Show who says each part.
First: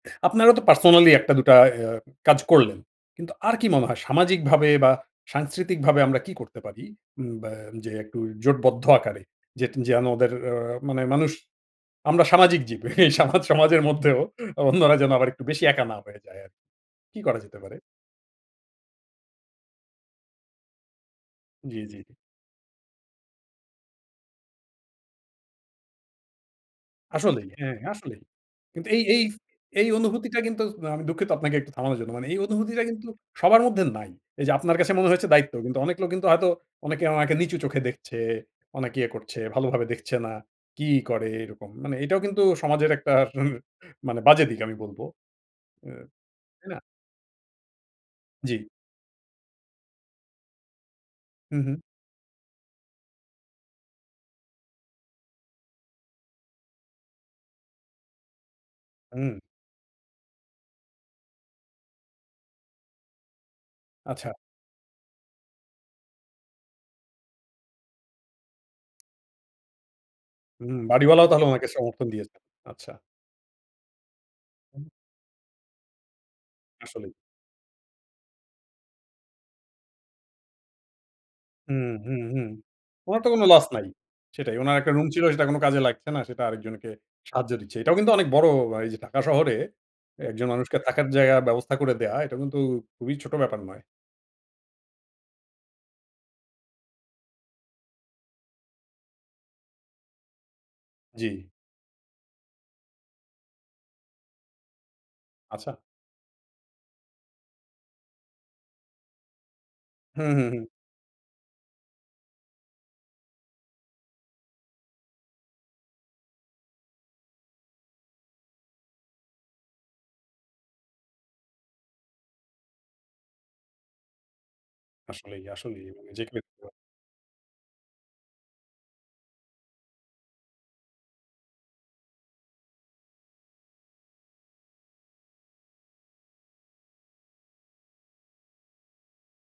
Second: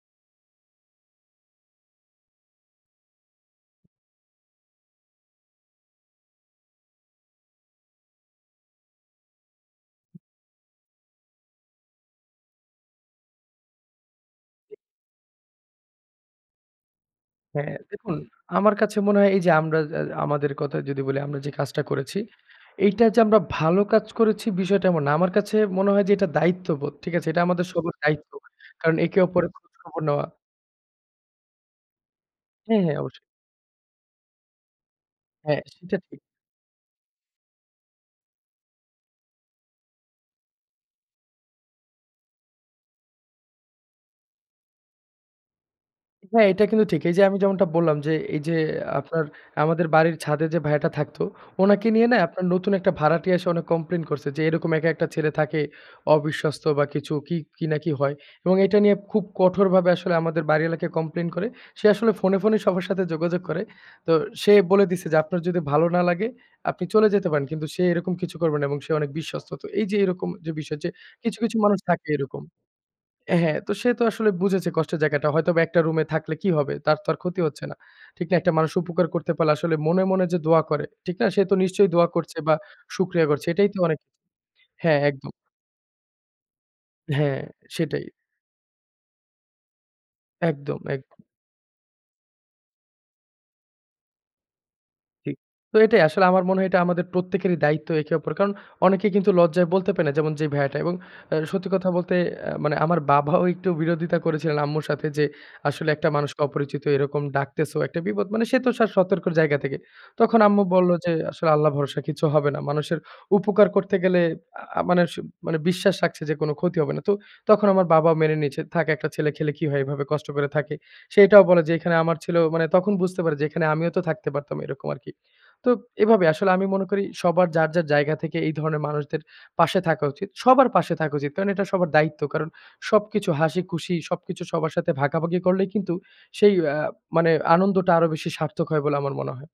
Speaker 1: আপনারাও তো পার্সোনালি ১ টা দুটা এ আ কাজ করলেন। কিন্তু আর কি মনে হয় সামাজিকভাবে বা সাংস্কৃতিকভাবে আমরা কি করতে পারি? উম বা যে একটু জোটবদ্ধ আকারে যেট যেন ওদের অ্যা মানে মানুষ আমরা সামাজিক জীব। এই সামাজ সমাজের মধ্যেও অন্যরা যেন আবার একটু বেশি একা না হয়ে যায় আরকি। কি করা যেতে
Speaker 2: হ্যাঁ,
Speaker 1: পারে?
Speaker 2: দেখুন, আমার কাছে মনে হয় এই যে আমরা যে আ আমাদের কথা যদি বলি আমরা যে কাজটা
Speaker 1: জ্বি, জ্বি।
Speaker 2: করেছি, এইটা যে আমরা ভালো কাজ করেছি বিষয়টা এমন না। আমার কাছে মনে হয় যে এটা দায়িত্ববোধ, ঠিক আছে? এটা
Speaker 1: আসলেই
Speaker 2: আমাদের
Speaker 1: হ্যাঁ,
Speaker 2: সবার
Speaker 1: আসলেই।
Speaker 2: দায়িত্ব।
Speaker 1: কিন্তু
Speaker 2: কারণ
Speaker 1: এই,
Speaker 2: একে
Speaker 1: এই
Speaker 2: ওপরে
Speaker 1: এই,
Speaker 2: খোঁজখবর নেওয়া
Speaker 1: অনুভূতিটা কিন্তু আমি দুঃখিত আপনাকে একটু থামানোর জন্য। মানে এই
Speaker 2: হ্যাঁ,
Speaker 1: অনুভূতিটা
Speaker 2: হ্যাঁ,
Speaker 1: কিন্তু
Speaker 2: অবশ্যই।
Speaker 1: সবার মধ্যে নাই। এই যে আপনার কাছে মনে হয়েছে দায়িত্ব,
Speaker 2: হ্যাঁ,
Speaker 1: কিন্তু
Speaker 2: সেটা
Speaker 1: অনেক লোক
Speaker 2: ঠিক।
Speaker 1: কিন্তু হয়তো অনেকে উনাকে নিচু চোখে দেখছে। অনেক ইয়ে করছে, ভালোভাবে দেখছে না, "কি করে এরকম।" মানে এটাও কিন্তু সমাজের একটা উর মানে বাজে দিক আমি বলব। অ্যা
Speaker 2: হ্যাঁ, এটা
Speaker 1: তাই না?
Speaker 2: কিন্তু ঠিক। এই যে আমি যেমনটা বললাম যে এই যে
Speaker 1: জ্বি।
Speaker 2: আপনার আমাদের বাড়ির ছাদে যে ভাইয়াটা থাকতো,
Speaker 1: হু, হু
Speaker 2: উনাকে নিয়ে না? আপনার নতুন একটা ভাড়াটিয়া এসে কমপ্লেইন করছে যে "এরকম একা একটা ছেলে থাকে। অবিশ্বস্ত বা কিছু কি, কি, না কি হয়?" এবং এটা নিয়ে খুব
Speaker 1: হুম।
Speaker 2: কঠোরভাবে আসলে আমাদের বাড়িওয়ালাকে কমপ্লেইন করে। সে আসলে ফোনে, ফোনে, সবার সাথে যোগাযোগ করে। তো
Speaker 1: আচ্ছা।
Speaker 2: সে বলে দিছে যে "আপনার যদি ভালো না লাগে, আপনি চলে যেতে পারেন। কিন্তু সে এরকম কিছু করবে না এবং সে অনেক বিশ্বস্ত।" তো এই যে এরকম যে
Speaker 1: হুম
Speaker 2: বিষয় যে
Speaker 1: বাড়িওয়ালাও
Speaker 2: কিছু,
Speaker 1: তাহলে
Speaker 2: কিছু,
Speaker 1: ওনাকে
Speaker 2: মানুষ
Speaker 1: সমর্থন
Speaker 2: থাকে
Speaker 1: দিয়েছে।
Speaker 2: এরকম
Speaker 1: আচ্ছা।
Speaker 2: হ্যাঁ, সে তো আসলে বুঝেছে
Speaker 1: হু।
Speaker 2: কষ্টের জায়গাটা। হয়তোবা একটা রুমে থাকলে কি হবে? তার তো
Speaker 1: আসলেই।
Speaker 2: আর ক্ষতি হচ্ছে না, ঠিক না? একটা মানুষ উপকার করতে পারলে আসলে মনে, মনে, যে দোয়া করে। ঠিক না? সে তো
Speaker 1: হুম,
Speaker 2: নিশ্চয়ই দোয়া
Speaker 1: হুম,
Speaker 2: করছে
Speaker 1: হুম।
Speaker 2: বা
Speaker 1: ওনার
Speaker 2: শুকরিয়া
Speaker 1: তো কোনো
Speaker 2: করছে।
Speaker 1: লস
Speaker 2: এটাই তো
Speaker 1: নাই,
Speaker 2: অনেক
Speaker 1: সেটাই। ওনার একটা
Speaker 2: হ্যাঁ,
Speaker 1: রুম ছিল
Speaker 2: একদম।
Speaker 1: সেটা কোন কাজে লাগছে না, সেটা আরেকজনকে
Speaker 2: হ্যাঁ,
Speaker 1: সাহায্য দিচ্ছে। এটাও
Speaker 2: সেটাই।
Speaker 1: কিন্তু অনেক বড় আ এই যে ঢাকা শহরে, একজন মানুষকে
Speaker 2: একদম,
Speaker 1: থাকার
Speaker 2: একদম।
Speaker 1: জায়গায় ব্যবস্থা করে দেওয়া, এটা কিন্তু খুবই ছোট ব্যাপার নয়।
Speaker 2: ঠিক। তো এটাই আসলে আমার মনে হয় এটা আমাদের প্রত্যেকেরই দায়িত্ব একে-অপর। কারণ অনেকে কিন্তু লজ্জায় বলতে পারে না যেমন যে ভাইয়াটা। এবং অ্যা
Speaker 1: জ্বি।
Speaker 2: সত্যি কথা বলতে অ্যা মানে আমার বাবাও একটু বিরোধিতা করেছিলেন আম্মুর সাথে যে
Speaker 1: আচ্ছা।
Speaker 2: আসলে "একটা মানুষকে অপরিচিত এরকম ডাকতেছো, একটা বিপদ।" মানে সে তো সা সতর্কর জায়গা থেকে।
Speaker 1: হু,
Speaker 2: তখন
Speaker 1: হু, হু।
Speaker 2: আম্মু বলল যে, আসলে "আল্লাহ ভরসা কিছু হবে না। মানুষের উপকার করতে গেলে" আ আ মানে স মানে বিশ্বাস রাখছে যে কোন ক্ষতি হবে না। তো তখন আমার বাবাও মেনে নিয়েছে "থাক একটা ছেলে খেলে কি হয়? এভাবে কষ্ট করে থাকে।" সে এটাও বলে যে "এখানে আমার ছেলেও" মানে তখন বুঝতে পারে যে এখানে আমিও তো থাকতে পারতাম, এরকম আরকি।
Speaker 1: আসলেই,
Speaker 2: তো
Speaker 1: আসলেই। যে
Speaker 2: এভাবে
Speaker 1: কেও
Speaker 2: আসলে
Speaker 1: করতে
Speaker 2: আমি
Speaker 1: পারবে।
Speaker 2: মনে করি সবার যার, যার, জায়গা থেকে এই ধরনের মানুষদের পাশে থাকা উচিত, সবার পাশে থাকা উচিত। কারণ এটা সবার দায়িত্ব। কারণ সবকিছু হাসি, খুশি সবকিছু সবার সাথে ভাগাভাগি করলেই কিন্তু সেই অ্যা মানে আনন্দটা আরো বেশি সার্থক হয় বলে আমার মনে হয়।